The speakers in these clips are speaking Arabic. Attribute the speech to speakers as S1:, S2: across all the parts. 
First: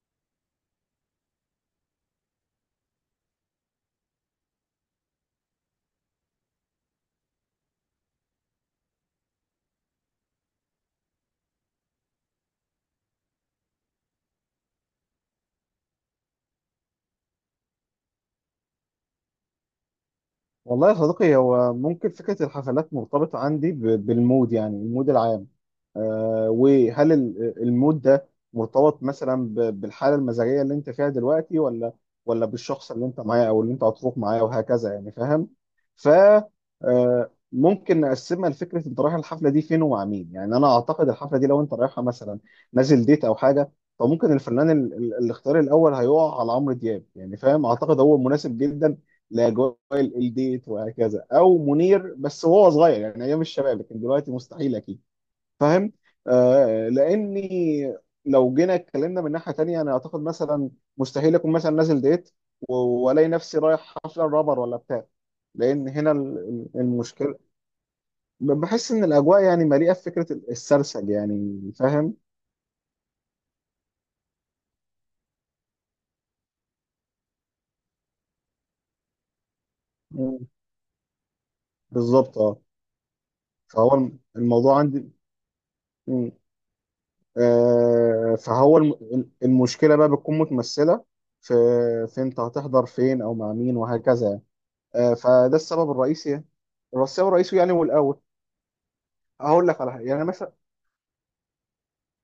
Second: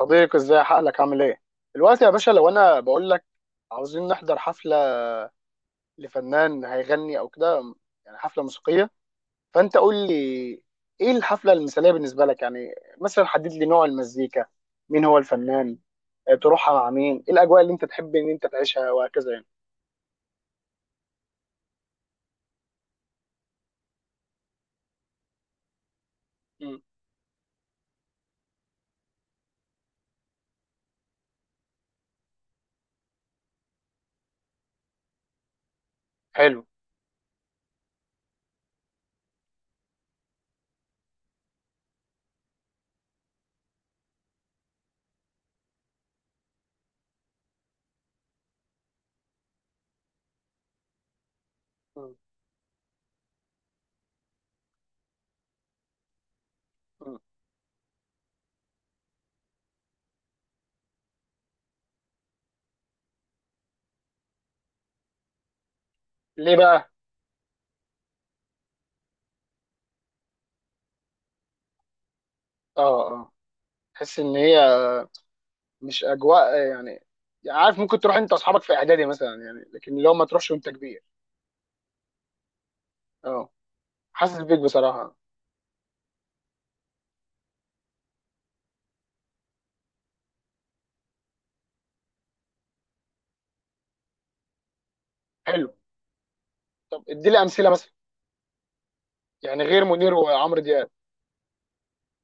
S1: صديقي، ازاي حقلك؟ عامل ايه دلوقتي يا باشا؟ لو انا بقول لك عاوزين نحضر حفله لفنان هيغني او كده، يعني حفله موسيقيه، فانت قول لي ايه الحفله المثاليه بالنسبه لك يعني. مثلا حدد لي نوع المزيكا، مين هو الفنان، تروحها مع مين، ايه الاجواء اللي انت تحب ان انت تعيشها وهكذا يعني.
S2: والله يا صديقي، هو ممكن فكرة الحفلات مرتبطة عندي بالمود، يعني المود العام.
S1: مم.
S2: وهل المود ده مرتبط مثلا بالحالة المزاجية اللي انت فيها دلوقتي، ولا بالشخص اللي انت معاه او اللي انت هتروح معاه وهكذا، يعني فاهم؟ ف
S1: حلو.
S2: ممكن نقسمها لفكرة انت رايح الحفلة دي فين ومع مين. يعني انا اعتقد الحفلة دي لو انت رايحها مثلا نازل ديت او حاجة، فممكن الفنان الاختيار الاول هيقع على عمرو دياب، يعني فاهم، اعتقد هو مناسب جدا لاجواء الديت وهكذا، او منير،
S1: مم.
S2: بس وهو صغير يعني، ايام الشباب، لكن دلوقتي مستحيل اكيد. فاهم؟
S1: مم.
S2: لاني لو جينا اتكلمنا من ناحيه تانية، انا اعتقد مثلا مستحيل اكون مثلا نازل ديت و- والاقي نفسي رايح حفله رابر ولا بتاع، لان هنا
S1: ليه بقى؟
S2: المشكله، بحس ان الاجواء يعني مليئه بفكره السرسج، يعني فاهم.
S1: اه اه. تحس ان هي مش اجواء يعني. يعني عارف، ممكن تروح انت واصحابك في اعدادي مثلا يعني، لكن لو ما
S2: مم.
S1: تروحش وانت كبير.
S2: بالظبط، اه.
S1: اه.
S2: فهو
S1: حاسس بيك
S2: الموضوع عندي،
S1: بصراحه.
S2: فهو المشكله بقى بتكون متمثله في في انت هتحضر فين او مع مين وهكذا يعني. فده
S1: حلو.
S2: السبب الرئيسي يعني.
S1: طب
S2: السبب
S1: ادي لي
S2: الرئيسي
S1: امثله
S2: يعني هو
S1: مثلا،
S2: الاول.
S1: يعني
S2: هقول لك
S1: غير
S2: على حاجه،
S1: منير
S2: يعني مثلا
S1: وعمرو دياب.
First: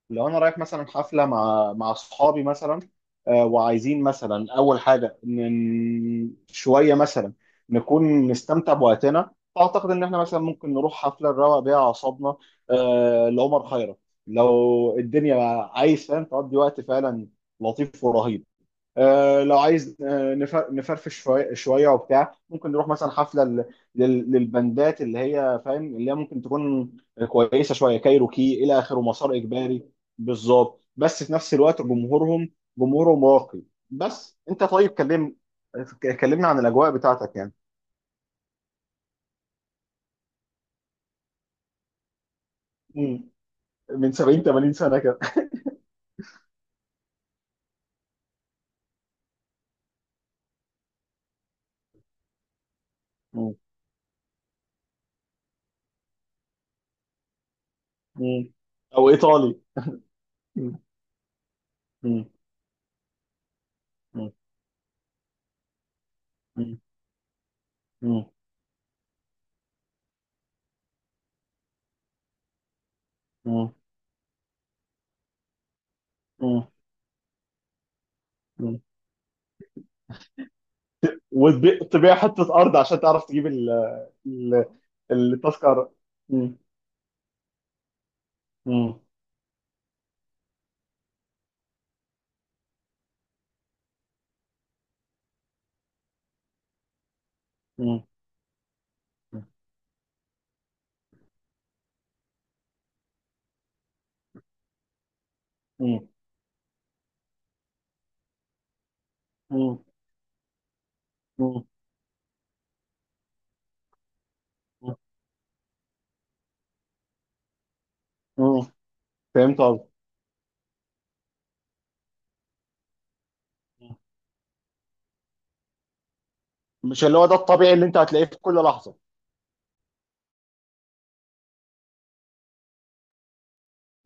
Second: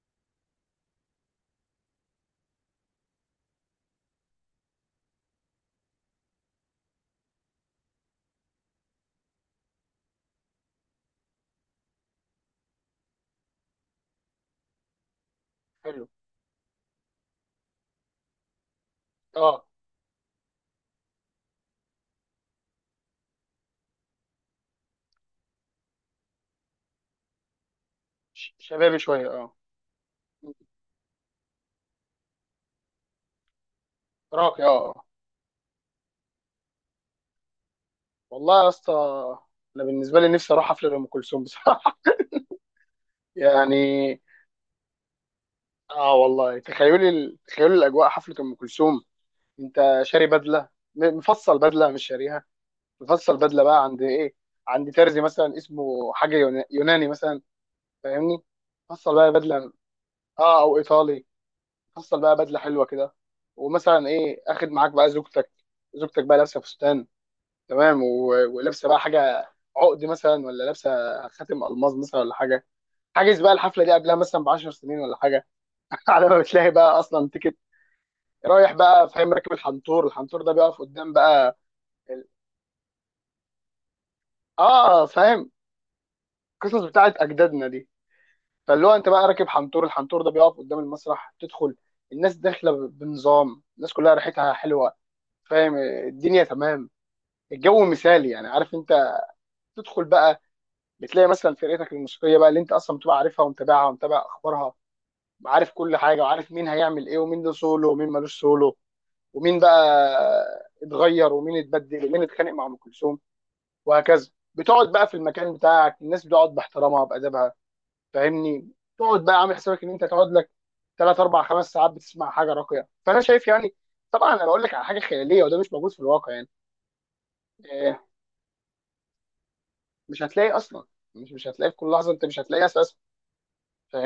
S2: لو انا رايح مثلا حفله مع اصحابي مثلا، وعايزين مثلا اول حاجه، شويه مثلا نكون نستمتع بوقتنا، فاعتقد ان احنا مثلا ممكن نروح حفله نروق بيها اعصابنا. لعمر خيرت، لو الدنيا
S1: حلو.
S2: عايز، فاهم، تقضي وقت فعلا لطيف ورهيب. لو
S1: اه،
S2: عايز، نفرفش شويه شويه وبتاع، ممكن نروح مثلا حفله للبندات، اللي هي فاهم، اللي هي ممكن تكون كويسه شويه، كايروكي الى
S1: شبابي
S2: اخره،
S1: شويه،
S2: مسار
S1: اه.
S2: اجباري. بالظبط، بس في نفس الوقت جمهورهم راقي. بس
S1: راقي،
S2: انت
S1: اه.
S2: طيب،
S1: آه.
S2: كلمنا عن الاجواء بتاعتك يعني.
S1: والله يا اسطى، انا بالنسبه لي نفسي اروح حفله ام كلثوم بصراحه.
S2: مم. من
S1: يعني.
S2: 70 80 سنه كده.
S1: اه والله، تخيلي تخيلي الاجواء، حفله ام كلثوم. انت شاري بدله، مفصل بدله، مش شاريها. مفصل
S2: مم.
S1: بدله بقى عند ايه؟ عند ترزي مثلا اسمه حاجه يوناني مثلا، فاهمني؟
S2: مم. او
S1: مفصل بقى
S2: ايطالي.
S1: بدله. اه،
S2: مم.
S1: او ايطالي. حصل
S2: مم.
S1: بقى بدله حلوه كده. ومثلا
S2: مم.
S1: ايه، اخد معاك بقى زوجتك، زوجتك بقى لابسه
S2: مم.
S1: فستان، تمام،
S2: مم.
S1: ولابسه بقى حاجه، عقد مثلا، ولا لابسه خاتم الماظ مثلا ولا حاجه. حاجز بقى الحفله دي قبلها مثلا ب 10 سنين ولا حاجه. على ما
S2: مم.
S1: بتلاقي بقى اصلا تيكت. رايح
S2: مم.
S1: بقى، فاهم، راكب الحنطور، الحنطور ده بيقف قدام بقى
S2: وتبيع
S1: ال...
S2: حته ارض عشان تعرف تجيب ال-
S1: اه فاهم،
S2: التذكرة. مم.
S1: القصص بتاعت اجدادنا دي. فاللي هو
S2: مم.
S1: انت بقى راكب حنطور، الحنطور ده بيقف قدام المسرح، تدخل. الناس داخله بنظام، الناس كلها ريحتها حلوه، فاهم؟ الدنيا تمام، الجو
S2: مم.
S1: مثالي، يعني عارف انت. تدخل بقى، بتلاقي مثلا فرقتك الموسيقيه بقى اللي انت اصلا بتبقى عارفها ومتابعها ومتابع اخبارها، وعارف كل
S2: مم.
S1: حاجه، وعارف مين هيعمل ايه ومين له سولو ومين ملوش سولو، ومين بقى
S2: مم.
S1: اتغير ومين
S2: مم.
S1: اتبدل ومين اتخانق مع ام كلثوم وهكذا. بتقعد بقى في المكان بتاعك، الناس بتقعد باحترامها وبادبها،
S2: مم.
S1: فاهمني؟ تقعد بقى عامل
S2: فهمت قصدي؟
S1: حسابك ان انت تقعد لك ثلاث اربع خمس ساعات بتسمع حاجه راقيه. فانا شايف يعني، طبعا انا بقول لك على حاجه خياليه، وده مش موجود في الواقع يعني.
S2: مش اللي هو ده الطبيعي اللي انت
S1: آه،
S2: هتلاقيه في كل لحظة؟
S1: مش هتلاقي اصلا، مش هتلاقي في كل لحظه، انت مش هتلاقي اساسا،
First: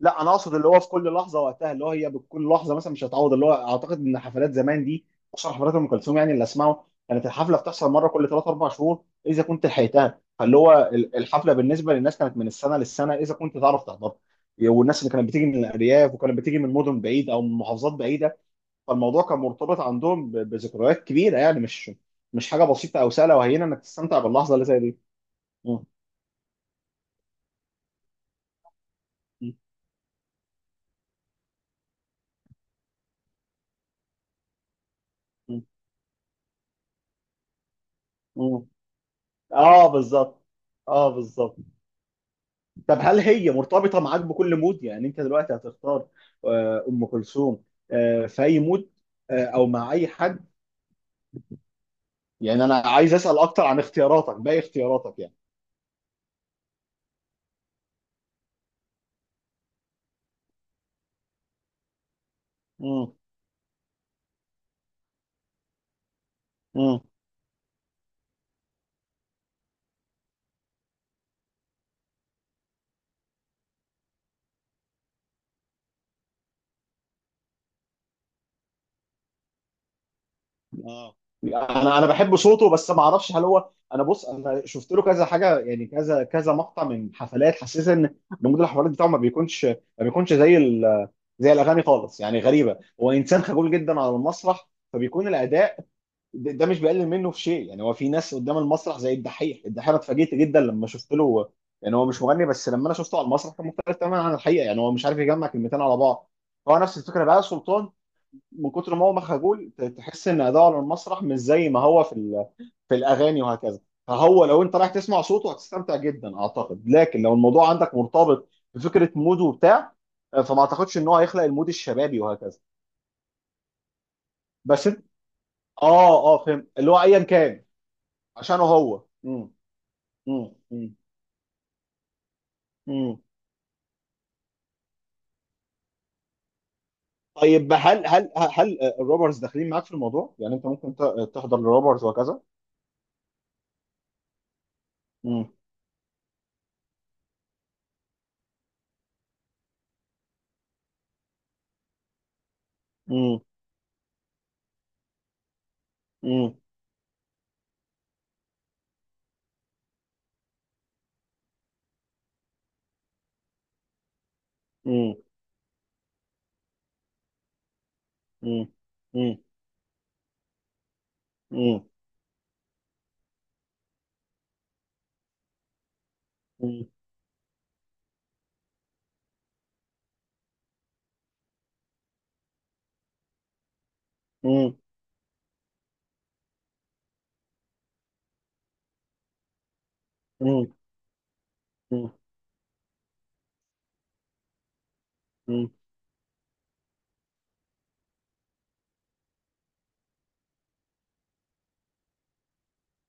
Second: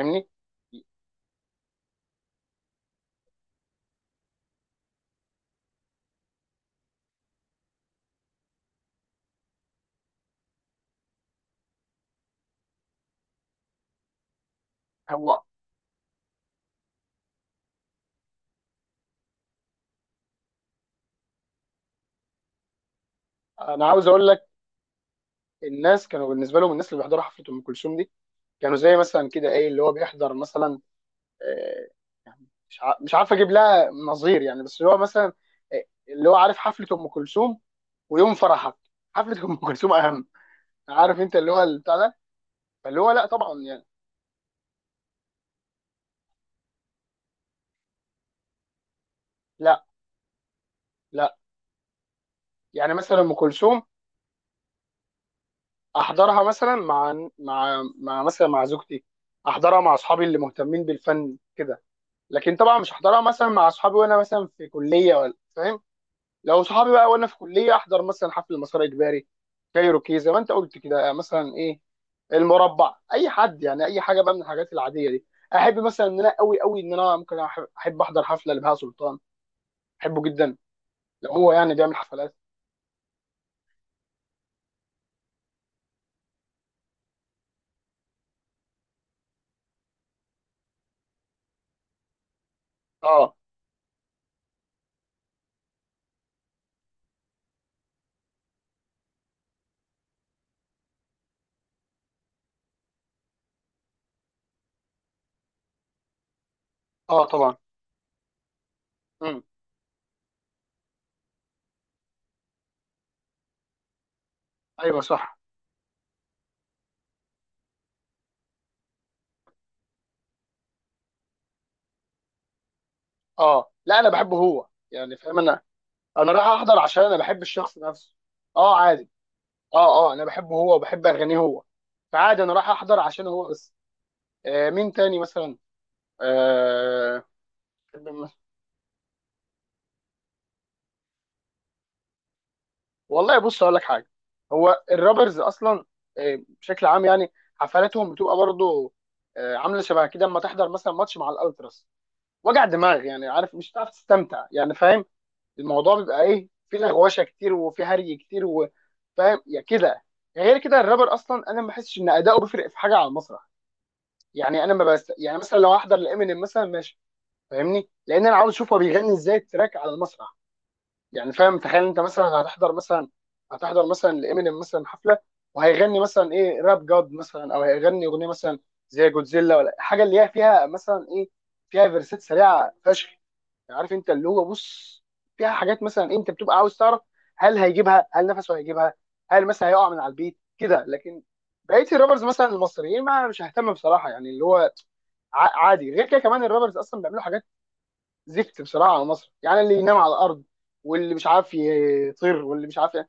S2: لا، انا اقصد اللي هو في كل لحظة وقتها، اللي هو هي بكل لحظة مثلا مش هتعوض، اللي هو اعتقد ان حفلات زمان دي، خصوصا حفلات ام كلثوم يعني، اللي اسمعه كانت الحفلة بتحصل مرة كل 3 4 شهور اذا كنت لحقتها. فاللي هو الحفلة بالنسبة للناس كانت من السنة للسنة اذا كنت تعرف تحضرها، والناس اللي كانت
S1: هو
S2: بتيجي من الارياف وكانت بتيجي من مدن بعيد او من محافظات بعيدة، فالموضوع كان مرتبط عندهم بذكريات كبيره، يعني مش حاجه بسيطه او سهله وهينه انك
S1: انا عاوز
S2: تستمتع
S1: اقول لك،
S2: باللحظه اللي زي دي. مم.
S1: الناس كانوا بالنسبه لهم، الناس اللي بيحضروا حفله ام كلثوم دي كانوا زي مثلا كده،
S2: مم.
S1: ايه اللي هو بيحضر مثلا، آه، يعني مش عارف اجيب لها نظير يعني، بس هو مثلا
S2: مم.
S1: آه، اللي هو عارف، حفله ام كلثوم ويوم
S2: مم.
S1: فرحك، حفله ام
S2: اه،
S1: كلثوم اهم.
S2: بالظبط. اه،
S1: عارف انت اللي
S2: بالظبط.
S1: هو البتاع ده.
S2: طب
S1: فاللي هو
S2: هل
S1: لا
S2: هي
S1: طبعا يعني.
S2: مرتبطه معاك بكل مود؟ يعني انت دلوقتي هتختار ام كلثوم في اي مود؟ او
S1: لا
S2: مع اي حد؟
S1: لا.
S2: يعني انا
S1: يعني
S2: عايز
S1: مثلا ام
S2: اسال اكتر عن
S1: كلثوم
S2: اختياراتك، باقي اختياراتك يعني.
S1: احضرها مثلا مع مع مثلا مع زوجتي، احضرها مع اصحابي اللي مهتمين بالفن كده. لكن طبعا مش
S2: مم.
S1: احضرها مثلا مع اصحابي وانا مثلا في كليه ولا فاهم. لو صحابي
S2: مم.
S1: بقى وانا في كليه، احضر مثلا حفل مسار اجباري، كايروكي زي ما انت قلت كده، مثلا ايه، المربع، اي حد، يعني اي حاجه بقى من الحاجات العاديه دي. احب مثلا ان انا قوي قوي ان انا ممكن احب احضر حفله لبهاء سلطان، احبه جدا،
S2: اه،
S1: لو هو يعني بيعمل
S2: انا
S1: حفلات.
S2: بحب صوته، بس ما اعرفش هل هو، انا بص، انا شفت له كذا حاجه يعني، كذا كذا مقطع من حفلات، حسيت ان نموذج الحفلات بتاعه ما بيكونش زي زي الاغاني خالص، يعني غريبه، هو
S1: اه.
S2: انسان خجول جدا على المسرح فبيكون الاداء ده مش بيقلل منه في شيء، يعني هو في ناس قدام المسرح زي الدحيح. الدحيح انا اتفاجئت جدا لما شفت له، يعني هو مش مغني، بس لما انا شفته على المسرح كان مختلف تماما عن الحقيقه، يعني هو مش عارف يجمع كلمتين على بعض. هو نفس الفكره
S1: اه
S2: بقى
S1: طبعا.
S2: سلطان، من كتر ما هو
S1: امم.
S2: مخجول تحس ان اداؤه على المسرح مش زي ما هو في في الاغاني وهكذا. فهو لو انت رايح
S1: ايوه
S2: تسمع
S1: صح.
S2: صوته هتستمتع جدا اعتقد، لكن لو الموضوع عندك مرتبط بفكره مود وبتاع، فما اعتقدش ان هو هيخلق المود الشبابي وهكذا.
S1: اه لا، انا بحبه هو
S2: بس انت،
S1: يعني فاهم. انا
S2: اه.
S1: انا
S2: اه،
S1: رايح
S2: فهمت،
S1: احضر
S2: اللي هو
S1: عشان انا
S2: ايا
S1: بحب
S2: كان
S1: الشخص نفسه.
S2: عشانه
S1: اه
S2: هو.
S1: عادي.
S2: مم.
S1: اه اه. انا
S2: مم.
S1: بحبه هو
S2: مم.
S1: وبحب اغانيه هو، فعادي انا رايح احضر
S2: مم.
S1: عشان هو بس. آه، مين تاني مثلا؟ آه
S2: طيب هل الروبرز داخلين معاك في الموضوع؟ يعني انت ممكن تحضر الروبرز وهكذا؟
S1: والله، بص اقول لك حاجه. هو الرابرز
S2: مم.
S1: اصلا بشكل عام، يعني حفلاتهم بتبقى برضو عامله شبه كده، اما تحضر مثلا ماتش مع الالتراس، وجع دماغ يعني،
S2: مم.
S1: عارف، مش هتعرف تستمتع يعني، فاهم؟ الموضوع بيبقى ايه،
S2: مم.
S1: في لغوشه كتير وفي هري كتير فاهم يا كده. غير كده الرابر اصلا انا ما بحسش ان اداؤه بيفرق في حاجه على المسرح، يعني انا ما بس،
S2: مم.
S1: يعني مثلا لو احضر لامينيم مثلا ماشي، فاهمني؟ لان انا عاوز
S2: مم.
S1: اشوف هو بيغني ازاي التراك على المسرح. يعني فاهم،
S2: مم.
S1: تخيل انت مثلا هتحضر مثلا لامينيم مثلا حفله، وهيغني مثلا ايه، راب
S2: مم.
S1: جاد مثلا، او هيغني اغنيه مثلا زي جودزيلا ولا حاجه، اللي هي فيها مثلا ايه، فيها فيرسات سريعه فشخ، عارف انت اللي هو
S2: مم.
S1: بص، فيها حاجات مثلا انت بتبقى عاوز تعرف، هل هيجيبها، هل نفسه هيجيبها، هل مثلا هيقع من على البيت
S2: مم.
S1: كده. لكن بقيه
S2: مم.
S1: الرابرز مثلا المصريين ما مش ههتم بصراحه يعني، اللي هو
S2: مم.
S1: عادي. غير كده كمان الرابرز اصلا بيعملوا حاجات زفت بصراحه على مصر، يعني اللي ينام على الارض، واللي مش عارف يطير، واللي مش عارف ي-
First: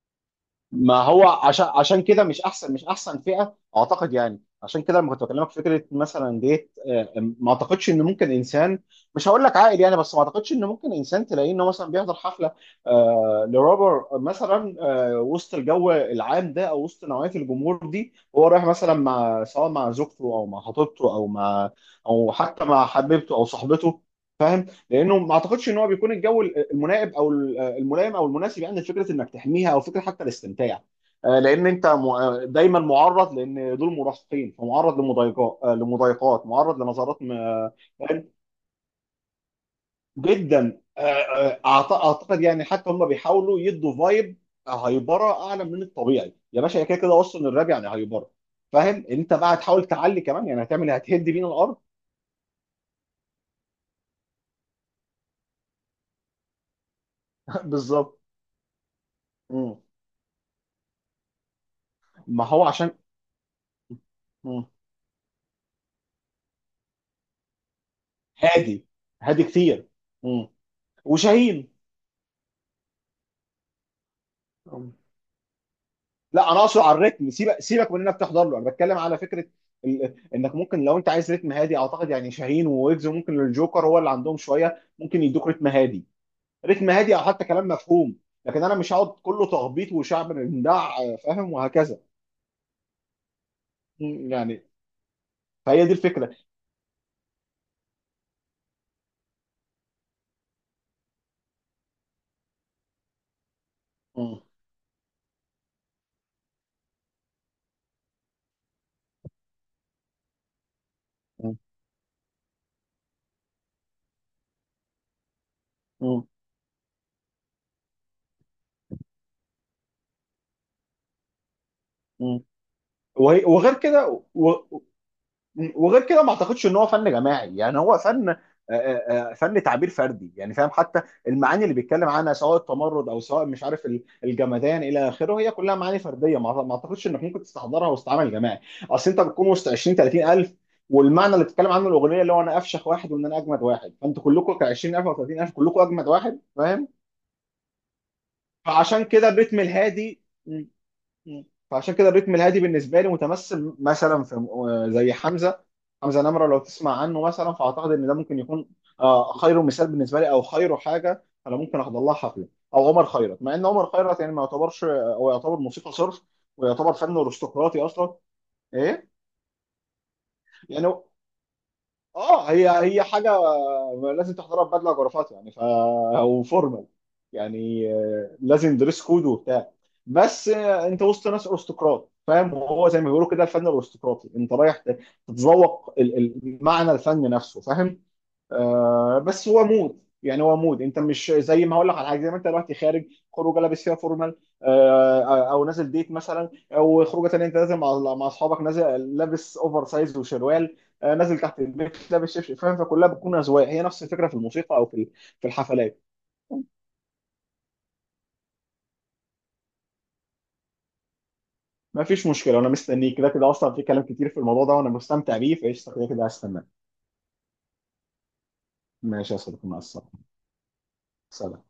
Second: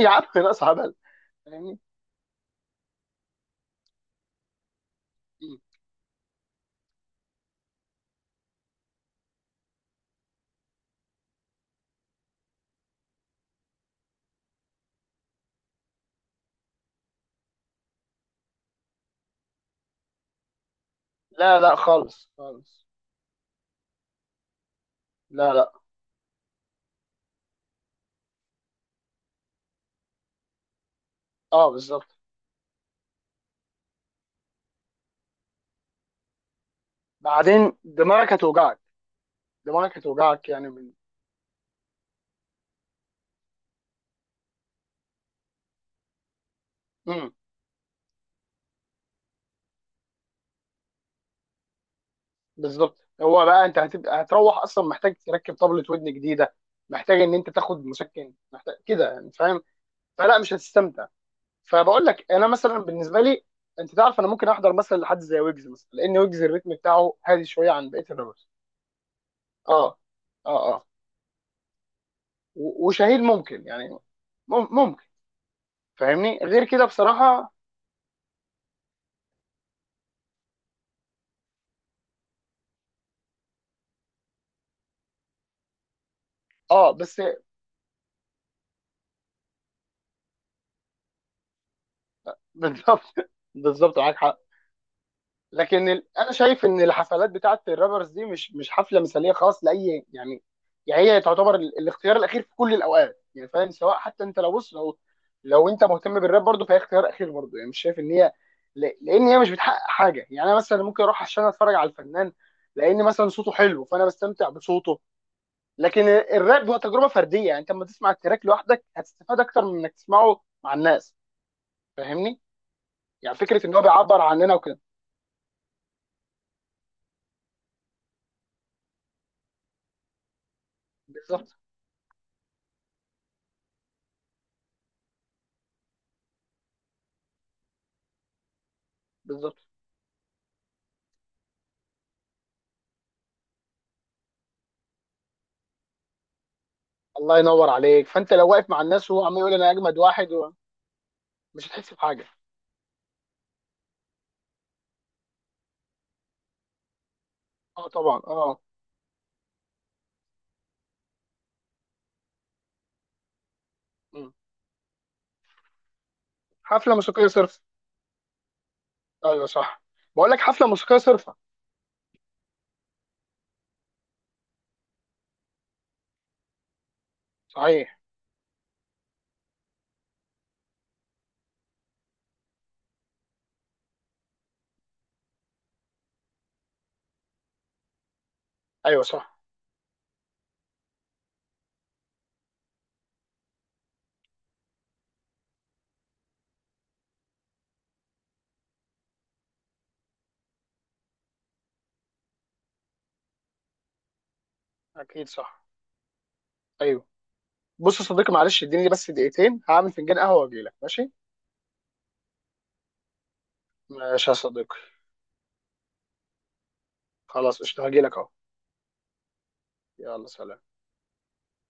S1: يا عم ناقص هبل،
S2: ما هو عشان
S1: فاهمني؟
S2: عشان كده، مش احسن فئه اعتقد يعني. عشان كده لما كنت بكلمك في فكره مثلا ديت، ما اعتقدش ان ممكن انسان، مش هقول لك عاقل يعني، بس ما اعتقدش ان ممكن انسان تلاقيه انه مثلا بيحضر حفله، لرابر مثلا، وسط الجو العام ده او وسط نوعيه الجمهور دي، هو رايح مثلا مع، سواء مع زوجته او مع خطيبته او
S1: لا
S2: مع،
S1: لا خالص
S2: او حتى مع
S1: خالص.
S2: حبيبته او صاحبته، لانه ما
S1: لا
S2: اعتقدش
S1: لا.
S2: ان هو بيكون الجو الملائم، او الملائم او المناسب يعني لفكره انك تحميها، او فكره حتى الاستمتاع. لان
S1: اه
S2: انت
S1: بالظبط.
S2: دايما معرض، لان دول مراهقين، فمعرض لمضايقات، لمضايقات، معرض لنظرات،
S1: بعدين دماغك هتوجعك، دماغك هتوجعك يعني،
S2: جدا.
S1: من.
S2: اعتقد يعني، حتى هم بيحاولوا يدوا فايب هايبره اعلى من الطبيعي، يا باشا هي كده كده
S1: مم.
S2: اصلا الراب يعني هايبره. فاهم؟ انت بقى هتحاول تعلي كمان يعني، هتعمل، هتهد بينا الارض.
S1: بالظبط. هو بقى انت هتروح اصلا محتاج تركب طبلة ودن جديده، محتاج ان انت تاخد
S2: بالظبط.
S1: مسكن، محتاج كده يعني فاهم.
S2: مم.
S1: فلا، مش هتستمتع. فبقول لك
S2: ما
S1: انا
S2: هو
S1: مثلا
S2: عشان.
S1: بالنسبه لي، انت تعرف انا ممكن احضر مثلا لحد زي ويجز مثلا، لان ويجز الريتم بتاعه هادي شويه عن بقيه الرابرز.
S2: هادي. هادي كتير.
S1: اه
S2: مم.
S1: اه اه.
S2: وشاهين.
S1: وشاهين ممكن يعني،
S2: أم.
S1: ممكن. فاهمني.
S2: لا، انا
S1: غير
S2: اقصد
S1: كده
S2: على الريتم،
S1: بصراحه
S2: سيبك سيبك من انك تحضر له، انا بتكلم على فكره انك ممكن، لو انت عايز ريتم هادي اعتقد يعني شاهين وويجز، وممكن الجوكر هو اللي عندهم شويه، ممكن يدوك ريتم هادي، ريتم
S1: اه،
S2: هادي
S1: بس.
S2: او حتى كلام مفهوم. لكن انا مش هقعد كله تخبيط وشعب بندع، فاهم، وهكذا.
S1: بالظبط. بالظبط معاك
S2: مم،
S1: حق.
S2: يعني. فهي
S1: لكن
S2: دي
S1: انا
S2: الفكره.
S1: شايف ان الحفلات بتاعه الرابرز دي مش مش حفله مثاليه خالص لاي يعني. يعني هي تعتبر الاختيار الاخير في كل الاوقات يعني، فاهم؟ سواء حتى انت
S2: مم،
S1: لو بص، لو انت مهتم بالراب برضه، فهي اختيار اخير برضه. يعني مش شايف ان هي لان هي مش بتحقق حاجه. يعني انا مثلا ممكن اروح عشان
S2: مم،
S1: اتفرج على الفنان، لان مثلا صوته حلو فانا بستمتع بصوته، لكن
S2: مم،
S1: الراب هو تجربه فرديه، يعني انت لما تسمع التراك لوحدك هتستفاد اكتر من انك تسمعه مع الناس، فاهمني؟
S2: مم.
S1: يعني فكره
S2: وغير
S1: ان هو بيعبر
S2: كده
S1: عننا وكده.
S2: وغير كده، ما اعتقدش ان هو فن جماعي، يعني هو فن، فن تعبير فردي يعني، فاهم. حتى
S1: بالظبط.
S2: المعاني اللي بيتكلم عنها، سواء التمرد او سواء، مش عارف، الجمدان الى اخره، هي كلها معاني فرديه، ما اعتقدش انك ممكن تستحضرها وسط عمل جماعي. اصل انت بتكون
S1: بالظبط.
S2: وسط 20 30 الف، والمعنى اللي بتتكلم عنه الاغنيه اللي هو انا افشخ واحد، وان انا اجمد واحد، فانتوا كلكم ك 20000 او 30000 كلكم اجمد واحد، فاهم.
S1: الله ينور عليك. فانت لو واقف مع
S2: فعشان
S1: الناس وهو
S2: كده
S1: عمال يقول
S2: بيتم
S1: انا اجمد
S2: الهادي.
S1: واحد و...
S2: مم.
S1: مش هتحس
S2: فعشان كده
S1: بحاجه.
S2: الريتم الهادي بالنسبه لي متمثل مثلا في، زي حمزه. حمزه نمره لو تسمع عنه مثلا،
S1: اه
S2: فاعتقد ان ده
S1: طبعا.
S2: ممكن
S1: اه.
S2: يكون خير مثال بالنسبه لي، او خير حاجه انا ممكن احضر لها حفله. او عمر خيرت، مع ان عمر خيرت يعني
S1: مم.
S2: ما يعتبرش، هو يعتبر موسيقى صرف، ويعتبر
S1: حفله
S2: فن
S1: موسيقيه صرف.
S2: ارستقراطي اصلا. ايه
S1: ايوه صح. بقول لك حفله
S2: يعني،
S1: موسيقيه صرفه.
S2: اه هي حاجه لازم تحضرها ببدله وجرافات، يعني وفورمال، يعني
S1: صحيح.
S2: لازم دريس كود وبتاع. بس، انت وسط ناس ارستقراط، فاهم، وهو زي ما بيقولوا كده الفن الارستقراطي، انت رايح تتذوق معنى الفن نفسه، فاهم.
S1: ايوه صح.
S2: بس هو مود، يعني هو مود، انت مش زي ما هقول لك على حاجه، زي ما انت دلوقتي خارج خروجه لابس فيها فورمال، او نازل ديت مثلا، او خروجه تانيه انت نازل مع اصحابك، نازل لابس اوفر سايز وشروال، نازل تحت البيت لابس شبشب، فاهم، فكلها بتكون اذواق، هي نفس الفكره في الموسيقى او في
S1: اكيد
S2: في
S1: صح.
S2: الحفلات.
S1: ايوه. بص يا صديقي معلش، اديني بس دقيقتين هعمل فنجان قهوه واجي لك، ماشي؟
S2: ما فيش مشكله، انا مستنيك كده كده اصلا، في كلام كتير
S1: ماشي يا
S2: في الموضوع ده
S1: صديقي.
S2: وانا مستمتع بيه، فايش كده كده هستناك.
S1: خلاص قشطه، هاجي لك اهو.
S2: ماشي يا صديقي، مع السلامه.
S1: يلا سلام.
S2: سلام.